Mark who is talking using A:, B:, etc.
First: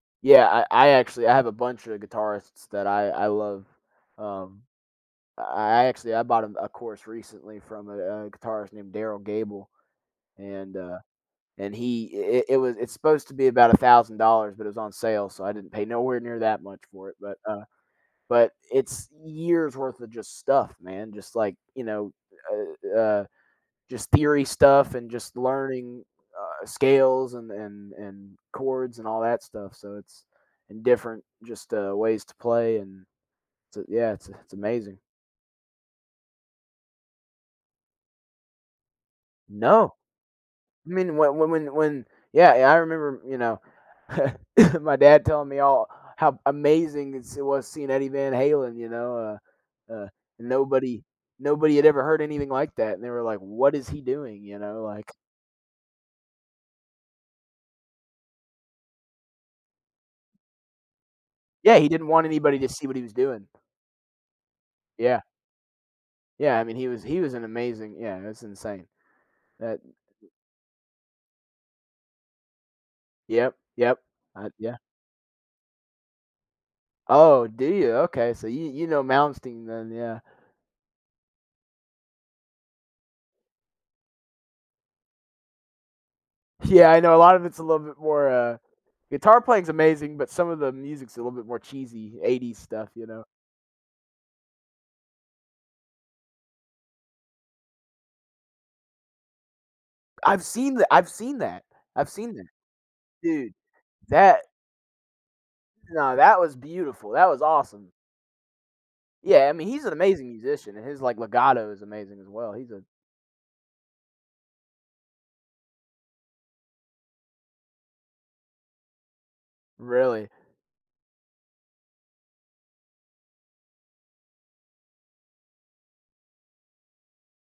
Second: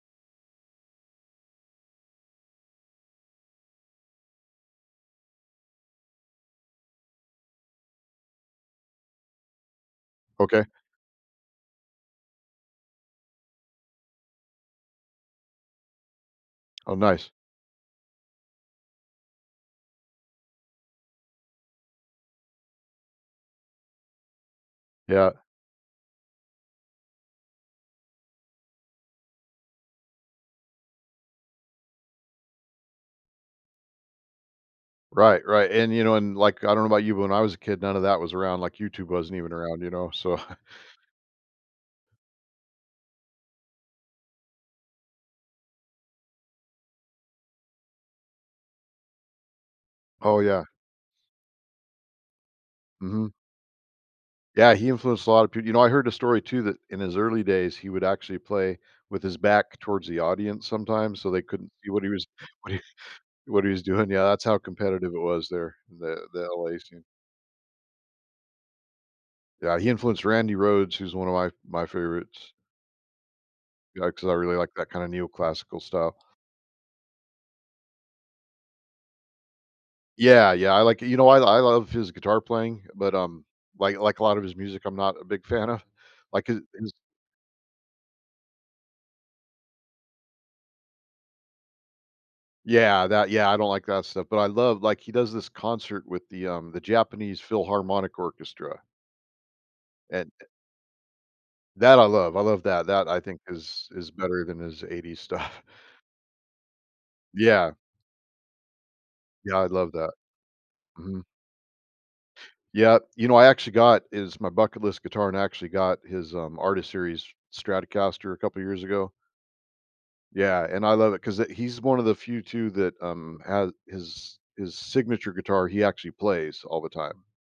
A: Yeah, I I actually I have a bunch of guitarists that I I love. Um, I actually I bought, um, a course recently from a a guitarist named Derryl Gabel,
B: Okay.
A: and, uh and he i i it was it's supposed to be about $1,000, but it was on sale, so I didn't pay nowhere near that much
B: Oh,
A: for it,
B: nice.
A: but, uh but it's years worth of just stuff, man, just like, you know, uh, uh, just theory stuff, and
B: Yeah.
A: just learning, uh, scales an and and chords and all that stuff, so it's in different just, uh, ways to play and so, yeah, it's a it's amazing.
B: Right, right, and, you know and like, I don't know about you, when I was a kid, none of that was around, like YouTube wasn't even around, you
A: No.
B: know, so
A: I mean, whe when when when yeah yeah, I remember, you know, my dad telling me all how amazing is it was seeing Eddie Van Halen, you know, uh, uh,
B: Oh, yeah.
A: nobody nobody had ever heard anything like that, and they were
B: Mhm.
A: like, "What is he doing?" you
B: Yeah,
A: know,
B: he
A: like
B: influenced a lot of peop you know, I heard a story too, that in his early days, he would actually play with his back towards the audience sometimes so they couldn't
A: Yeah, he
B: see what
A: didn't
B: he
A: want
B: was
A: anybody to
B: what he
A: see what he was doing.
B: what he was doing, yeah, that's how competitive it
A: Yeah.
B: was there, the the
A: Yeah, I mean,
B: LA
A: he was
B: scene.
A: he was an amazing yeah, that's insane.
B: Yeah,
A: That
B: he influenced
A: [unintelligible]
B: Randy Rhoads, who's one of my my favorites.
A: Yep, yep.
B: Yeah, 'cause I
A: I
B: really like
A: yeah.
B: that kind of neoclassical style.
A: Oh, do you? Okay, so you you know Malmsteen then, yeah.
B: Yeah, yeah, I like it you know what? I lo love his guitar playing, but, um, like like a lot of his music, I'm not a big fan of, like, his
A: Yeah,
B: his
A: I know, a lot of it's a little bit more, uh guitar playing's amazing, but some of the music's a little bit more cheesy, 80s stuff, you
B: Yeah,
A: know?
B: that yeah, I don't like that stuff, but I love like, he does this concert with the, um, the Japanese Philharmonic Orchestra and,
A: I've
B: eh
A: seen tha I've seen that.
B: That, I
A: I've seen
B: love. I
A: that.
B: love that. That, I think,
A: Dude,
B: is is
A: that
B: better than his 80s stuff.
A: No, that was beautiful, that was
B: Yeah.
A: awesome. Yeah, I
B: Yeah, I
A: mean, he's
B: love
A: an
B: that.
A: amazing musician, his, like,
B: Mhm.
A: legato is amazing as well. He's a
B: Yep. You know, I actually got his my bucket list guitar and actually got his, um, artist series Stratocaster a couple of years ago.
A: Really?
B: Yeah, and I love it 'cause it he's one of the few too that, um, ha his his signature guitar, he actually plays all the time.